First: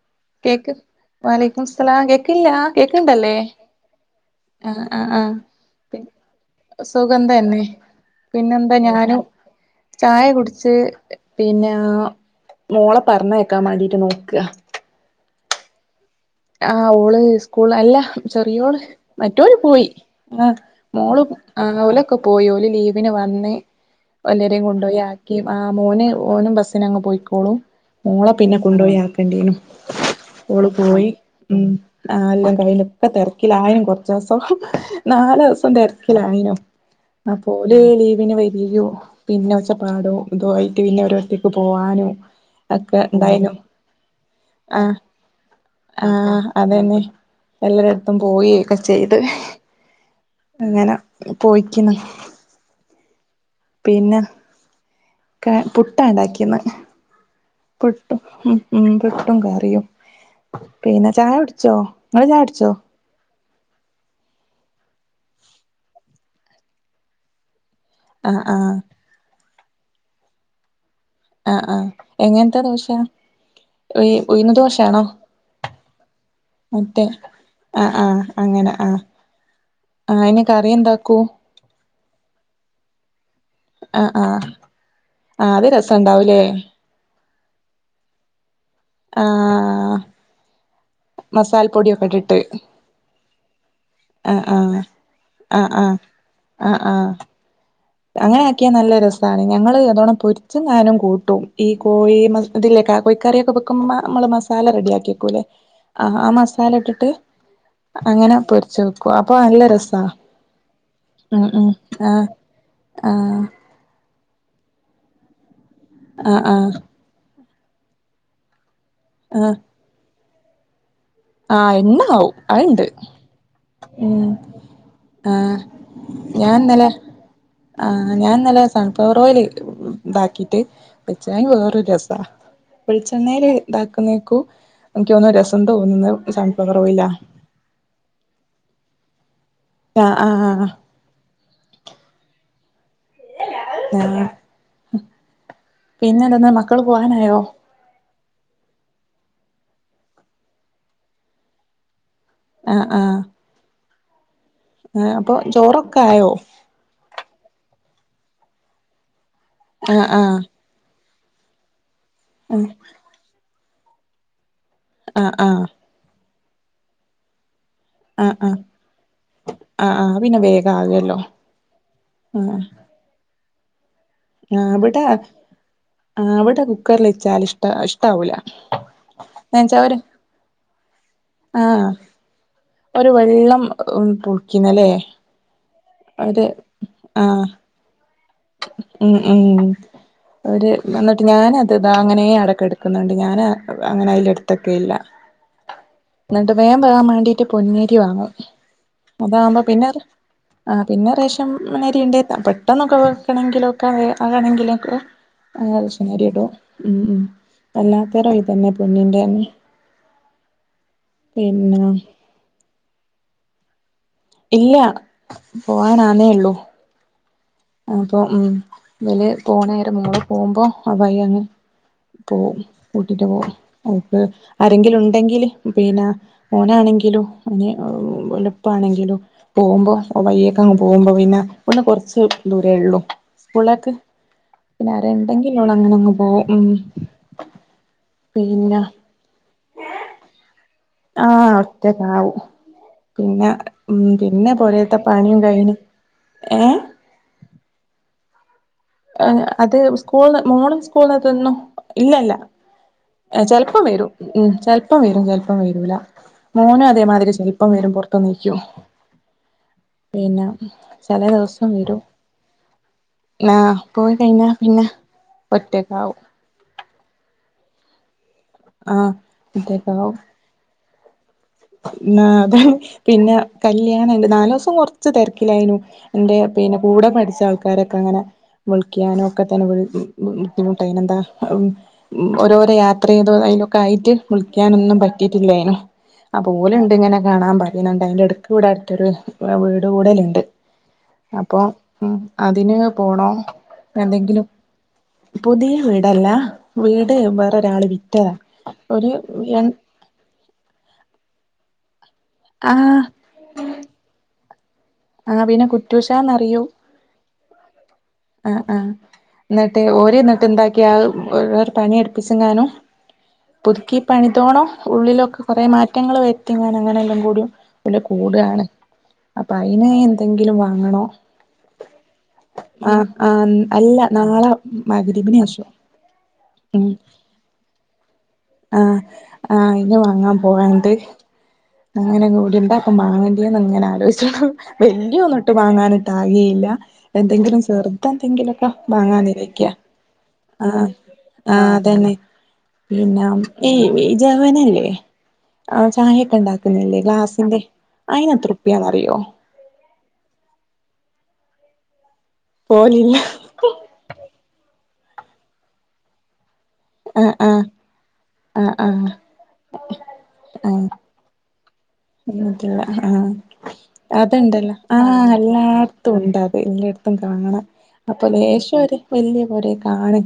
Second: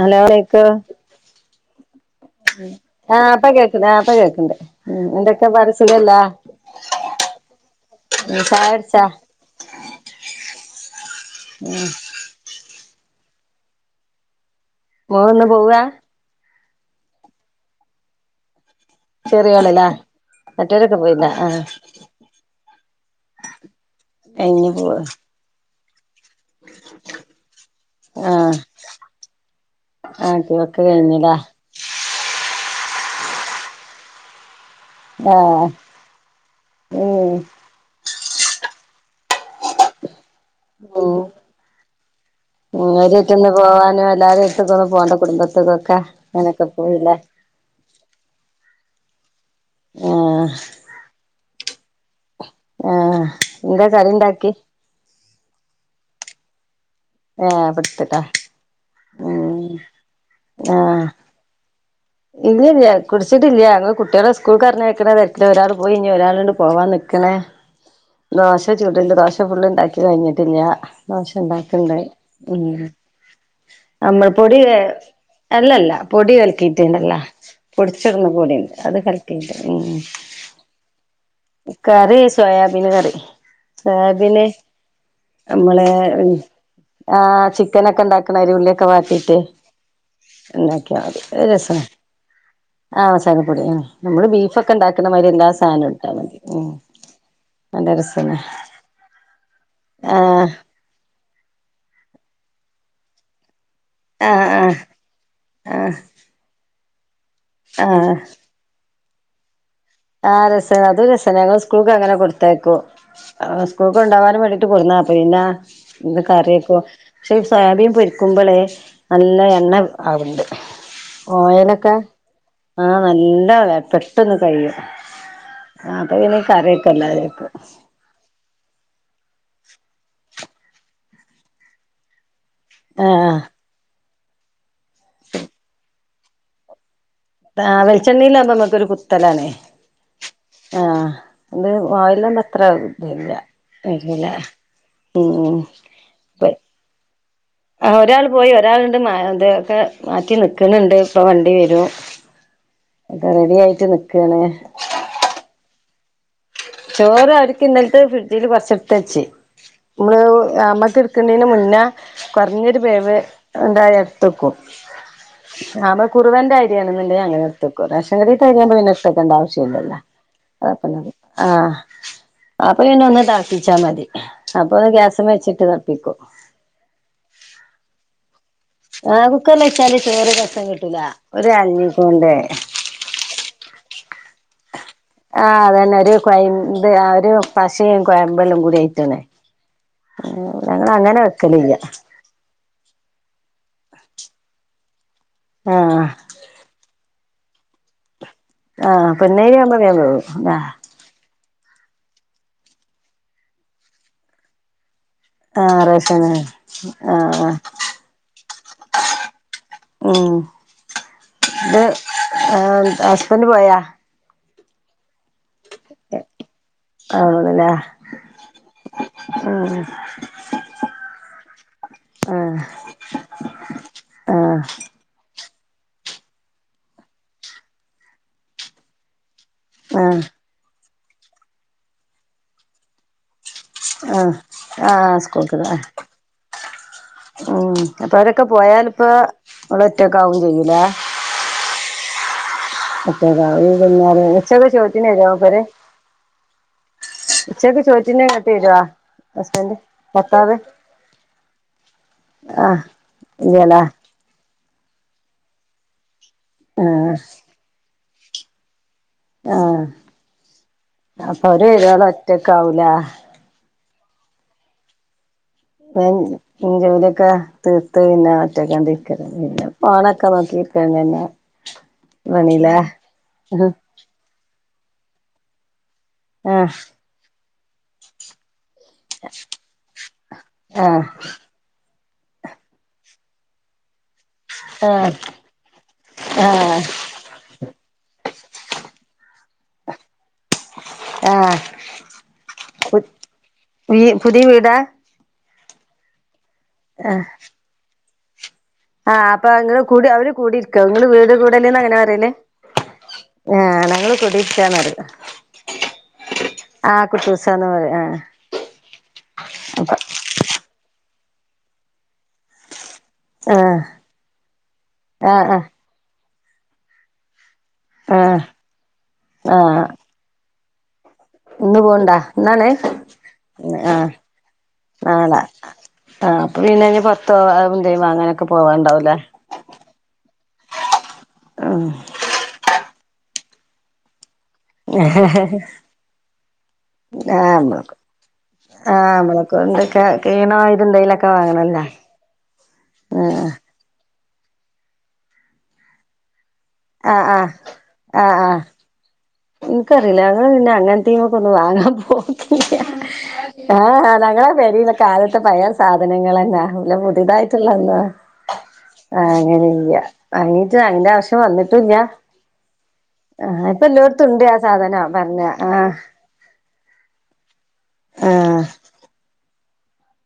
Hello കേക്ക് വലക്കം സ്ലാം കേക്കില്ല ആ കേക്കണ്ടല്ലേ ഇപ്പ കേക്കണ്ട് ആ ഇപ്പ കേക്കണ്ട് ആ ആ ഉം ആ എന്തൊക്കെ പാട് സുഖല്ലേ സുഗന്ധന്നെ ഉം ചായ പിന്നെന്താ കുടിച്ചാ ഞാനും ചായ കുടിച്ച് പിന്നെ മുള പറഞ്ഞേക്കാൻ വേണ്ടിട്ട് നോക്കുക പോന്ന് പോവാ ആഹ് ഓള് സ്കൂൾ അല്ല ചെറിയ ള് മറ്റോര് ചെറിയോളല്ലേ പോയി ആ മറ്റോരൊക്കെ മോള് പോയില്ല ആ അവഓലൊക്കെ പോയി ഓല് ലീവ് പിന്നെ വന്ന് വല്ലരെയയും കഴിഞ്ഞ് പോവാ കൊണ്ടുപോയി ആക്കി ആ മോന് പോനും ബസ്സിനങ്ങ് പോയിക്കോളും ആ മോളെ പിന്നെ കൊണ്ടു പോയി ആക്കേണ്ടിരും ആ കക്ക കഴിഞ്ഞലാ ഉം ആ എല്ലാം കഴൊക്കെ തിരക്കിലായനും കുറച്ച ദിവസം ആ നാലൊസം തിരക്കിലായിനും ഉം അപോല് പിന്നെ വരികയോ പിന്നെ വെച്ചപ്പാടോ ഇത ആയിട്ട് പിന്നെ ഓരോരുത്തേക്ക് പോകാനോ ഉ ഒരുട്ടൊന്ന് പോവാനോ എല്ലാരും ഇട്ടക്കൊന്നും പോകണ്ട കുടുംബത്തക്കൊക്കെ ആഹ അതന്നെ എല്ലരും അ പോവൊക്കെ ചെയ്ത് ആ അങ്ങനെ പോയിക്കുന്നു ആഹ ഇന്താ കറിണ്ടാക്കി പുട്ടാ ഉണ്ടാക്കിന്ന് ആ ഇപ്പ പുട്ടും എടുത്തിട്ടാ ഉ ഉം പുട്ടും ഉം കറിയും പിന്നെ ചായ കുടിച്ചോ ഇങ്ങള് ചായ കുടിച്ചോ ഇല്ലല്ല കുട് കുട്ടില്ല ഞങ്ങള് കുട്ടികുടെ സ്കൂൾക്ക് പറഞ്ഞയക്കണ തരക്ക്ലാ ഒരാൾ പോയി ഇനി ഒരാളണ്ട് പോവാൻനിക്ക്ന് ആഹ് ദോശ ആഹ് ചൂട്ണ്ട് ദോശ ഫുള്ള ഇണ്ടാക്കി കഴിഞ്ഞിട്ടില്ലഞ ദോശ ആഹ് ആഹ് ഉണ്ടാക്കണ്ട് ഉ എങ്ങനത്തെ ദോശ നമ്മൾ ഉഴുന്ന് പൊടി ദോശയാണോ അല്ലല്ല പൊടി ക ൽക്കിയിട്ട മറ്റേ ല്ല ആഹ് പൊടിച്ച ആഹ് കൊടന്നപ്പൊടി അങ്ങനെ ഇണ്ട് അത് ആഹ് കലക്കിട്ട് ആഹ് അയിന് കറി എന്താക്കൂ കറി സോയാബീന് കറി ആഹ് ആഹ് പിന്നെ ആഹ് അത് നമ്മളെ രസണ്ടാവൂലേ ആ ചിക്കനൊക്കെ ഉണ്ടാക്കണാതിരി ഉ ള്ളിയൊക്കെ വാട്ടിയിട്ട് ആഹ് എണ്ടാക്കിയാ മതി അ രസാ പൊടിയൊക്കെ ഇട്ട ഇട്ട് ആഹ് മസാലപ്പൊടി ഉം നമ്മള് ബീഫൊക്കെ ഉണ്ടാക്കുന്നമാതിരി എല്ലാ ആഹ് സാധനവും ആഹ് ഇട്ടാൽ മതി ഉ ആഹ് ആഹ് അങ്ങനെ ആക്കിയാ നല്ല രസമാണ് ഞങ്ങള് അതോണ ആഹ് പൊരിച്ചും ഞാനും കൂട്ടും ഈ കോഴി ഇതിലേക്ക കോഴക്കറിയൊക്കെ നമ്മള് ആഹ് മസാല ആഹ് റെഡി ആക്കിക്കൂല്ലേ ആഹ് ആ ആ മസാല ഇട്ടിട്ട് അങ്ങനെ പൊരിച്ചു വെക്കു അപ്പൊ നല്ല രസ ആ രസന അത് രസന സ്കൂൾക്ക് അങ്ങനെ ആഹ് കൊടുത്തേക്കോ ആഹ് സ്കൂൾക്ക് ഉണ്ട വേണ്ടിട്ട് കൊറന്നാ പിന്നെ എ ആഹ് ആഹ് കറിയക്കോ പക്ഷെ സൊയാബി പൊരിക്കുമ്പോളേ നല്ല ആഹ് എണ്ണ ആകണ്ട് ആഹ് ഓയലൊക്കെ എണ്ണ ആവും അത്ണ്ട് ആഹ നല്ല ഉം പെട്ടന്ന് കഴിയും ആഹ് ആ അപ്പൊ ഇന കറിക്കല്ല അതക്ക നല്ല രസമാണ് ഫ്ലവർ ഓയില് ഇതാക്കിട്ട് വെച്ചാ വേറൊരു രസാ ആഹ് വെളിച്ചെണ്ണേല് ഇതാക്കുന്നേക്കും എനിക്ക് തോന്നുന്നു രസം തോന്നുന്നത് സൺഫ്ലവർ ഓയിലിലാ ആ വെളിച്ചെണ്ണേലാവുമ്പോ നമ്മക്കൊരു കുത്തലാണേ ആഹ് ആഹ് ആ അത് ഓയിലിന്ന് എത്ര ആഹ് പിന്നെ എന്തെന്നാ [unintelligible] മക്കള് പോവാനായോ ഒരാള് പോയി ഒരാള്ണ്ട് ഇതൊക്കെ മാറ്റി നിക്ക്‌ണ്ണ്ട് ഇപ്പൊ വണ്ടി വരും ഇത് റെഡിയായിട്ട് നിക്കാണ് ആ അപ്പൊ ചോറൊക്കായോ ചോറ് അവര്ക്ക് ഇന്നല്ത്തെ ഫ്രിഡ്ജില് കൊറ്ച്ട്ത്തച് ആഹ് മ്മള് ആഹ് അമ്മക് ക്ന്നേന് മുന്നേ ആഹ് കൊറ്ഞ്ഞൊരു പേവ് ഇണ്ടായാ ഇട്ത്തക്കും ആ ആ കുറുവന്റെ അരിയാണെന്നുണ്ടെങ്കി അങ്ങനെ ആഹ് ആഹ് [unintelligible] ആവശ്യം ആഹ് ഇല്ലല്ലോ ആഹ് പിന്നെ വേഗം ആകല്ലോ ആ അപ്പൊ പിന്നെ അങ്ങനെയിതാക്കിച്ചാ മതി ആ അപ്പൊ ഒന്ന് അവടെ ഗ്യാസ്മ്മെ വെച്ചിട്ട് തളപ്പിക്കും ആ അവടെ കുക്കറില്ച്ചാൽ ഇഷ്ട ഇഷ്ടാവൂല ആ കുക്കറില് വെച്ചാല് ഇത്രയൊരു രസം കിട്ടൂല ഒരു ആ അല്ലികൊണ്ട് ഒരു വെള്ളം പുളിക്കുന്നല്ലേ ആ അതന്നെ ഒരു കൊയമ്പ് ആ ഒരു ആഹ് പശേം കൊയ്മ്പെല്ലാം കൂടിയായിട്ടുള്ളെ ഒര് വന്നിട്ട് ഞാനത് താ അങ്ങനെയേ അവടെ കെട്ക്കണുണ്ട് ഞാന് അങ്ങനെ അയ്ല്ട്ത്തെക്കില്ല ആഹ് ന്നിട്ട് വേം വേകാം വേണ്ടി പൊന്നേരി വാങ്ങും ആഹ് പൊന്നരി അതാകുമ്പോ ആവുമ്പോ പിന്നെ വേഗം വേവും ആ പിന്നെ റേഷൻ നരി ഉണ്ടേൽ പെട്ടെന്നൊക്കെ വെക്കണങ്കിലോക്കെ [unintelligible] ആ റേഷനരി ഇടും ഉം ആ ഉം ആ വല്ലാത്തരി തന്നെ പൊന്നിന്റെ തന്നെ ഉം ഇത് പിന്നെ ഹസ്ബന്റ് പോയാ ഇല്ല പോവാനാന്നേ ഒള്ളൂ ആണല്ലേ അപ്പൊ ഉം വല് ഉം പോണേരം മ്മള് പോകുമ്പോ ആ വഴിയങ്ങ് പോവും ആഹ് കൂട്ടിട്ട് പോകും ഇപ്പം ആഹ് ആരെങ്കിലും ഉണ്ടെങ്കില് പിന്നെ ഓനാണെങ്കിലും ഓന് എളുപ്പാണെങ്കിലും പോകുമ്പോ ആഹ് വയ്യൊക്കെ അങ്ങ് പോകുമ്പോ പിന്നെ ഒന്ന് കൊറച്ച് ദൂരേ ഒള്ളു സ്കൂളേക്ക് ആഹ് പിന്നെ ആഹ് ആരെണ്ടെങ്കില് സ്കൂൾക്ക് അങ്ങനങ്ങ് പോവും ഉം ഉം അപ്പ അവരൊക്കെ പിന്നെ പോയാലിപ്പോ ഇങ്ങള് ഒറ്റക്കാവും ചെയ്യും ആ ഒറ്റക്കാവും ഒറ്റക്കാ പിന്നെ ഉം വൈകുന്നേരം പിന്നെ ഉച്ചക്ക് പൊരേത്തെ ചോറ്റിന് വരോ പണിം മൂപ്പര് കഴിഞ്ഞ് ഏ ഉച്ചക്ക് ചോറ്റിന് വരോ ഹസ്ബൻഡ് അത് സ്കൂൾന്ന് ഭർത്താവ് മോള് സ്കൂൾന്ന് തിന്നും ഇല്ലല്ല ആഹ് ഇല്ലല്ലേ ചേലപ്പം വരും ഉം ചെല പ്പം വരും ചെലപ്പം വരൂല മോന് ആഹ് അതേമാതിരി ചെലപ്പം വരും പൊറത്തു വന്ന് നിക്കും ആഹ് പിന്നെ ചെല അപ്പൊ ദിവസം അവര് വരും വരുവോളം ഒറ്റക്കാവൂലേ ആ പോയി കഴിഞ്ഞാ പിന്നെ ഒറ്റക്കാവും [unintelligible] ജോലിയൊക്കെ തീർത്ത് പിന്നെ ആ [unintelligible] പിന്നെ ഒറ്റക്കാവും ഫോണൊക്കെ നോക്കി തന്നെ പണില്ലേ പിന്നെ ആഹ് കല്യാണംണ്ട് നാലൂസം കൊറച്ച് തെരക്കിലായിനു എന്റെ പിന്നെ കൂടെ പഠിച്ച ആൾക്കാരൊക്കെ അങ്ങനെ വിളിക്കാനും ഒക്കെ തന്നെ ബുദ്ധിമുട്ട് ആഹ് അയ്നെന്താ ഓരോരോ യാത്ര ചെയ്തു അയ്ലൊക്കെ ആയിട്ട് വിളിക്കാനൊന്നും ആഹ് പറ്റീട്ടില്ലായിനു അപ്പൊ ആഹ് ഓലുണ്ട് ഇങ്ങനെ കാണാൻ പറേണുണ്ട് അയ്ന്റെ ഇട്ക്ക് ഇവിടെ അടുത്തൊരു വീട് കൂടല് ഇണ്ട് ആഹ് അപ്പൊ ഉം അതിന് പോണോ പുതിയ എന്തെങ്കിലും വീടാ പുതിയ വീടല്ല വീട് വേറൊരാള് വിറ്റതാ ഒരു ആ അപ്പൊ ര ഇങ്ങള് കൂടി അവര് കൂടീരിക്കൊ ഇങ്ങള് വീട് കൂടെല്ന്നങ്ങനെ പറ ന്നേന് ആ ആ ഞങ്ങള് കുടിയിരിക്കാന്ന് പറയും ആ പിന്നെ കുറ്റൂശാന്നറിയൂ ആഹ് കുട്ടൂസാന്ന് പറയും ആഹ് ആ ആ എന്നിട്ട് അപ്പ ഓര് എന്നിട്ട് എന്താക്കിയാവു ഓരോരോ പണി അടുപ്പിച്ചെങ്ങാനും ആഹ് പുതുക്കി പണിതോണോ ഉള്ളിലൊക്കെ ആഹ് കുറെ ആഹ് മാറ്റങ്ങൾ വരുത്തിങ്ങനെ അങ്ങനെല്ലാം കൂടി വില ആഹ് കൂടാണ് അപ്പൊ ആഹ് അയിന് എന്തെങ്കിലും വാങ്ങണോ ഇന്ന് പോണുണ്ടാ ഇന്നാണ് ആഹ് ആഹ് അല്ല ആഹ് നാളെ മഗ്‌രിബിന് നാളാ ശേഷം ആ അപ്പൊ പിന്നെ പത്തോ ന്തോ അങ്ങനെ. ആഹ ആഹ അയിന് വാങ്ങാൻ പോവാണ്ട് ഉം അങ്ങനെ കൂടിന്താ അപ്പ മാങ്ങേണ്ടിയന്ന് ഇങ്ങനെ ആലോചിച്ചോ.. വല്ല്യയൊന്നൊട്ട് ആഹ് വാങ്ങാനിട്ടാ ആകയില്ല എന്തെങ്കിലും നമ്മളെ ചെറുത എന്തെങ്കിലുക്കെ വാങ്ങാനിരിക്കും. എന്തൊക്കെ കീണമായിത് ണ്ടെലൊക്കെ വാങ്ങണല്ലേ പിന്ന ഏ എ ജവനല്ലേ ആ ചായയൊക്കെ ണ്ടാക്ക... ക്കുന്നില്ലേ ആഹ് ആഹ് ഗ്ലാസിന്റെ അയിനേതൃപ്പ്യാന്ന്റിയോ എനിക്കറിയില്ല ഞങ്ങള് പിന്നെ അങ്ങൻത്തീമ്മക്ക് ഒന്നും വാങ്ങാൻ പോ പോലില്ല ആഹ ഞങ്ങളെ പേരിലൊക്കെ ആദ്യത്തെ പയേ സാധനങ്ങളെ ന്നെ ല്ല ആഹ് ആഹ് പുതിയതായിട്ടുള്ളന്താ ആഹ് ആഹ് അങ്ങനിംല്ലാ അങ്ങീട്ട് അയിന്റെ ആവശ്യം വന്നിട്ട... [unintelligible] ആഹ ഇപ്പൊ എല്ലോടത്തും ഉണ്ട് ആ അത്ണ്ടല്ലോ സാധനം ആഹ പറഞ്ഞ ആഹ് എല്ലാത്തും ഉണ്ടാ... പ്പല്ലായിടത്തും കാണണം അപ്പൊ ആഹ് ലേശോര് വല്ല്യ പോരെ കാണു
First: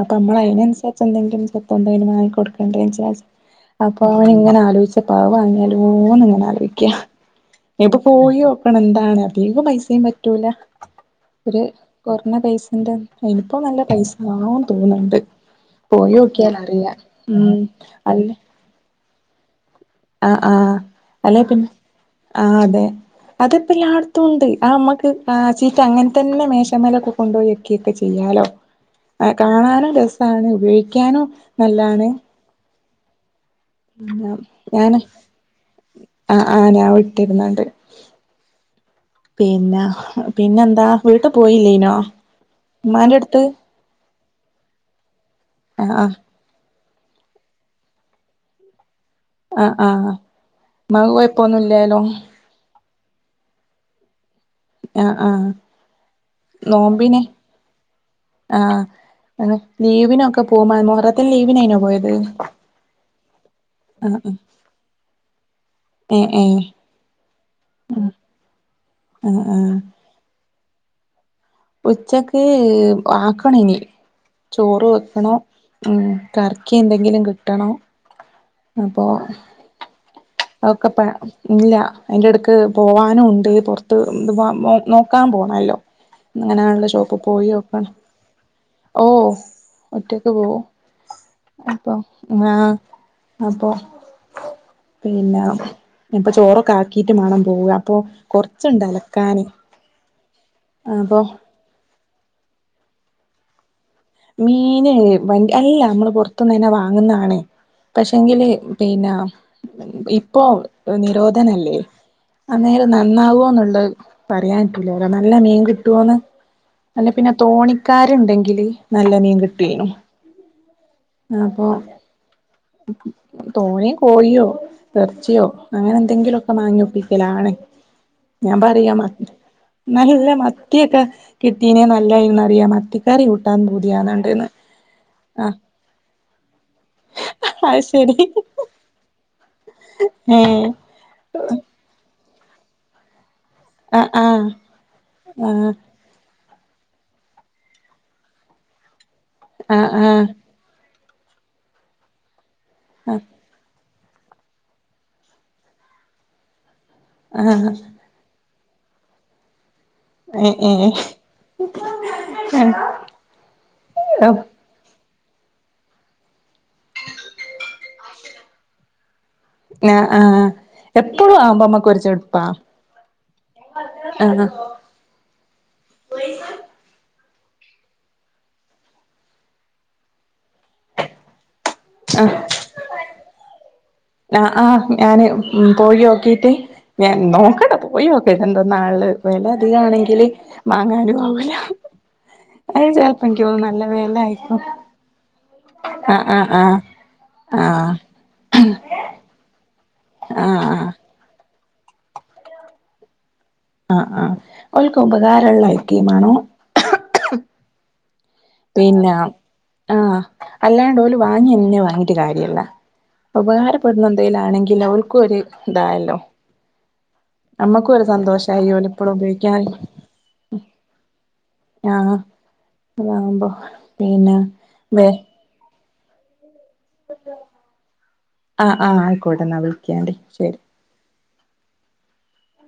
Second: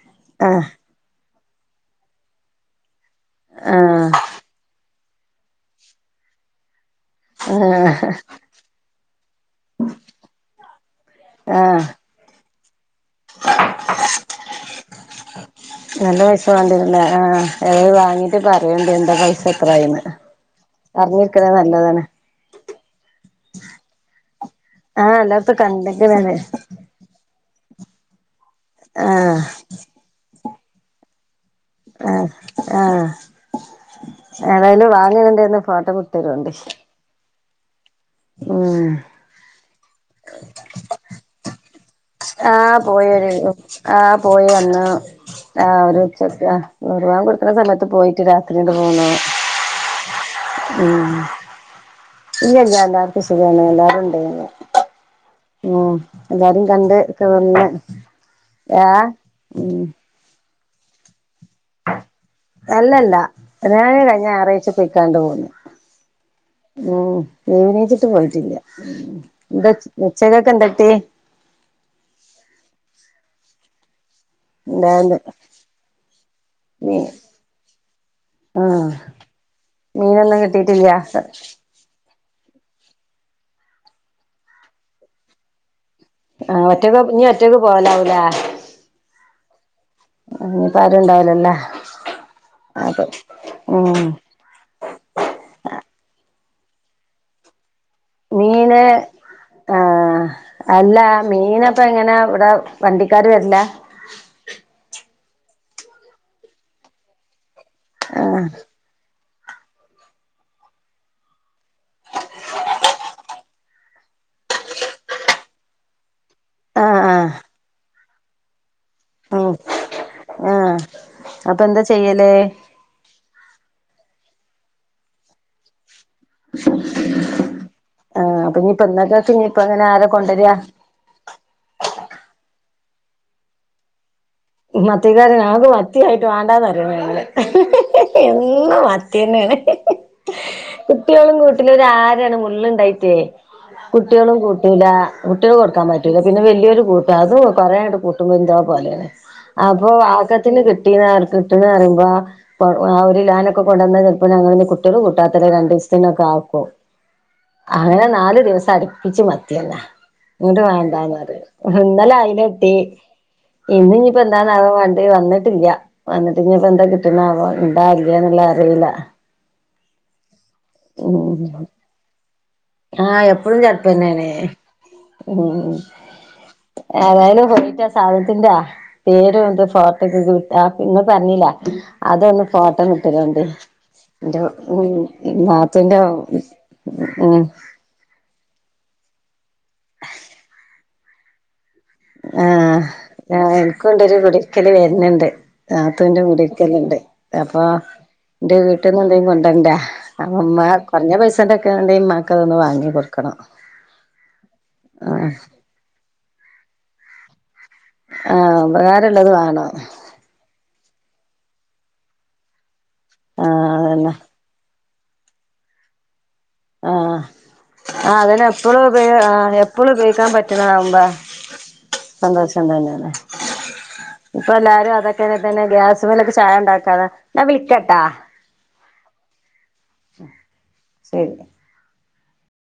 അപ്പൊ നമ്മൾ ആഹ് അയിനൻ സരിച്ച് എന്തെങ്കിലുംചെറുത് എന്തെങ്കിലും വാങ്ങി കൊടുക്കേണ്ടെ വിജാരിച്ചേ അപ്പൊ അവൻ ആഹ് ഇങ്ങനെ ആലോചിച്ചപ അത് വങ്ങിയാലോ ന്ന് ഇങ്ങനെ ആലോയിക്ക ആഹ് എപ്പൊ പോയി ഓക്കണം എന്താണ് അധിക പൈസയും പറ്റൂല ഒരു ആഹ് കൊറഞ്ഞ പൈസ ഇനിപ്പോ നല്ല പൈസാവും തോന്ന്ണ്ട് [unintelligible] നല്ല പൈസ വണ്ടിരുന്നേ ആ ത് വാങ്ങീട്ട് പറയണ്ട എന്താ പൈസ എത്രായിന്ന് ആ ആഹ് അല്ലെ അറിഞ്ഞിരിക്കണത് പിന്നെ നല്ലതാണ് ആഹ അതെ അത്പ്പ ല്ലായിടത്തും ഉണ്ട് ആ നമ്മക്ക് ആഹ് ആ എല്ലായിടത്തും ചീറ്റ അങ്ങനെ കണ്ടിക്കണത് തന്നെമേശമേല ഒക്കെ കൊണ്ടോയി വേ ക്കെ ചെയ്യാലോ ആ ആഹ് കാണാനും രസണ് ഉപയോഗിക്കാനും.. നല്ലാണ് ആഹ് ആഹ് പിന്നെ ഏതായാലും ഞാന് വാങ്ങാണ്ന്ന് ണ്ടേന്ന് ഫോട്ടം ആഹ് വിട്ടൊരോണ്ടി ആഹ് ഞാൻ ഉം പിന്ന പിന്നെന്താ വീട്ടു പോയില്ലേനോ? ആഹ് പോയി ഉമ്മാന്റെ അടുത്ത് വരേണു ആഹ പോയി വന്നു ആ ആഹ് ഒരു ആഹ് ഉച്ചക്ക്. മരിബാങ് കൊടുക്ണ സമയത്ത് പോയിറ്റ് രാത്രി ഇങ്ങട്ട് പോന്നു. ആഹ ആഹ ആ് ഉ ഇല്ലല്ല എല്ലാർക്കും സുഖണ് എല്ലാരുണ്ടേനി. ആഹ് ആഹ് ഉ എല്ലാരും കണ്ട്ഒക്കെ വന്ന് ആഹ ഏഹ് അ ഉം ലീവിനൊക്കെ പോ മൊഹറത്തിൽ ലീവിനെയിനോ പോയത്? അല്ലല്ല ഞാന് ആഹ് കഴിഞ്ഞ ഞാറാഴച്ച പോയ്‌ക്കാണ്ട് പോന്നു. ഏഹ് ഏഹ് ഉ ലീവ്നെച്ചിട്ട് പോയിട്ടില്ല. ആഹ് എന്ത ആഹ് ഉച്ചക്കക് എന്ത?.. റ്റെ [unintelligible] ഉച്ചക്ക് ആക്കണ ഇനി ചോറ് എന്താണ്ട് വെക്കണോ ഉ കറക്കി ന്തെങ്കിലും കിട്ടണോം ആഹ മീനെ കി ഒതക്കെപ ഇല്ല അയിന്റെ ഇടക്ക് പോവാനും ഉണ്ട് പുറത്ത് [unintelligible] നോക്കാം പോണല്ലോ ആഹ് അങ്ങനെയള്ള ഒറ്റക്ക് ഷോപ്പ് ഇനി പോയി ഒറ്റക്ക് നോക്കണം ഓ ഇഞ്ഞിപ്പാരും ണ്ടാവലല്ലേ അപ്പം ആഹ് അതെ അപ്പൊ ഉം [inaudible] പിന്നെ ഇപ്പൊ ചോറൊക്കെ ആക്കീട്ട് മാണം പോവുക മീന് ആ അല്ല അപ്പൊ മീനപ്പങ്ങനെ? അവിടെ വണ്ടിക്കാര് വരില്ല? മീന് വ അല്ല നമ്മള് പുറത്ത തന്നെ വാങ്ങുന്നണെ. ആഹ് പശേങ്കില് പിന്നെ ഇപ്പോ നിരോധനല്ലേ? അന്നേരം നന്നാവോന്നുള്ള പറയാൻ പറ്റൂല നല്ല മീൻ കിട്ടോന്ന്. ആഹ് അല്ല ആഹ് പിന്നെ തോണിക്കാര്ണ്ടെങ്കില് നല്ല മീൻ ഉം കിട്ടേനു. ആഹ് അപ്പൊ എന്താ ചെയ്യല് തോനെയുകോഴിയോ എർച്ചിയോ അങ്ങനെ എൻ എന്തങ്കിലൊക്കെ മാങ്ങി ഒപ്പിക്കലാണ് ആഹ് ഞാൻ അപ്പൊ ഇനിയിപ്പ പറയാ മ ഇന്നത്തേക്ക് ഇനിയിപ്പ അങ്ങനെ ആരാ നല്ല കൊണ്ടരാ മത്തിയൊക്കെ കിട്ടീനേ നല്ല [unintelligible] എന്ന് അറിയോ മത്തിക്കറി കൂട്ടാൻ പൂതിയാന്ന്ണ്ട്ന് മത്തിക്കാരൻ ഞങ്ങക്ക് മത്തിയായിട്ട് വാണ്ടാന്ന് പറയല് ഞങ്ങള് അത് ശരി എന്നും മത്തിന്നെ ആണ്. ഏഹ് കുട്ടിയളും കൂട്ടൂല ഒരു ആരാണ് മുള്ള്ണ്ടായ്ട്ടെ. ആഹ് കുട്ടിയളും ആഹ് കൂട്ടൂല. കുട്ട്യാൾക് ആഹ് കൊടുക്കാൻ പറ്റൂല. പിന്നെ വല് വല്യോല് കൂട്ടും. അത് കൊറേണ്ട് കൂട്ടുമ്പോ എന്തൊ പോലെയാണ് അപ്പൊ ആഹ് ആഹ് ആക്കത്തിന് കി ട്ടീന്ന് കിട്ട്ണ് അറിമ്പോ ആ ഒര്ലോനൊക്കെ കൊണ്ട ന്നാ ചെൽപ്പം ഞങ്ങള് കുട്ടിയള് കൂട്ടാത്തല്ല രണ്ടീസ്ത്തിനൊക്കെ ആക്കും. ആഹ് അങ്ങനെ നാല് ദിവസ സടിപ്പിച്ച് മത്തിയെന്നെ. ഇങ്ങട്ട് ഏഹ് വേണ്ടാന്ന് ഏഹ് പറയും. ഇന്നലെ അയിലട്ടി. ഇന്ന്ഞ്ഞ് പ്പം ആഹ് എന്താന്നാവോ വ ണ്ടി വന്നിട്ടില്ല. വന്നിട്ട്ഞ്ഞ്പ്പം എന്താ കിട്ടണാവം ഇണ്ടാ ഇല്ലേ എന്ന്ള്ള അറീല. ആ ആഹ് എപ്പളും ആവുമ്പോ അ മ്മക്കൊര് ചൊട്പ്പാ. ആഹ് എപ്പളും ചട്പ്പെന്നാണെ. ഏതായാലും പോയിട്ട് ആ സാധനത്തിന്റെ പേരും ന്ത് ഫോട്ടൊക്കെ വിട്ടാ ഇങ്ങള് പർ ഞ്ഞീലെ അതൊന്നും ഫോട്ടോ വിട്ടരോണ്ടി. ആ എന്റെ ആഹ് ഉം ഞാന് നാത്തൂന്റെ പോയോക്കീട്ട് ഞാൻ ഉം നോക്കട്ടെ പോ പോയോക്കട്ടെ എന്ത്‌ന്നാ ഇളള വെ ല അധികാണെങ്കില് മാങ്ങാനും ആവൂല. അത് ചെലപ്പോ ഇൻക്ക് ആഹ തോന്ന്ണ് നല്ല എൻക്കുണ്ട് ഒര് വെലായിരിക്കും കുടീര്ക്കല് വര്ന്ന്ണ്ട്. നാത്തൂന്റെ ആഹ് ആഹ് ആഹ് കൂടിയിരിക്കല്ണ്ട്. അപ്പൊ ആഹ് ന്റെ വീട്ടിന്ന് എന്തെങ്കിലും കൊണ്ടരണ്ടെ. ഞങ്ങളെമ്മാ ആഹ് ആഹ് കൊർഞ്ഞ പൈസന്റെ ഒക്കെണ്ടേ ഇമ്മാക് അതൊന്ന് വാങ്ങി കൊട്ക്കണം. ആ ആഹ് ഓൽക്ക് ഉപകാരള്ള ഐക്കീമാണോ? ആഹ് പിന്നെ ഉപകാരമുള്ളത് വേണം ആഹ് അല്ലാ ഓല് വാങ്ങിയന്നെ വാങ്ങിട്ട് കാര്യല്ല. ആഹ് ഉപകാരപ്പെടുന്ന അതന്നെ എന്തെങ്കിലും ആണെങ്കില് ഓൽ ക്കും ഒര് ഇതായല്ലോ. ആ നമ്മക്കും ഒരു ആ അതെന്നെ സന്തോഷായി എപ്പളും ഓല് ഉപയോ ആ ഉപയോഗിക്കാൻ എപ്പളും ഉപയോഗിക്കാൻ പറ്റ്ണ ആവ്മ്പോ ആഹ് സന്തോഷം തന്നെയല്ലെ. അതാവുമ്പോ പിന്നെ ഇപ്പൊ എല്ലാരും വേ അതൊക്കെ തന്നെ ഗ്യാസ് മ്മലൊക്കെ ചായ ഇണ്ടാക്ക ന്നാ വിളിക്കട്ടാ. ആഹ് ആഹ് ആയിക്കോട്ടെ എന്നാ വിളിക്കാണ്ടി ശരി ശരി.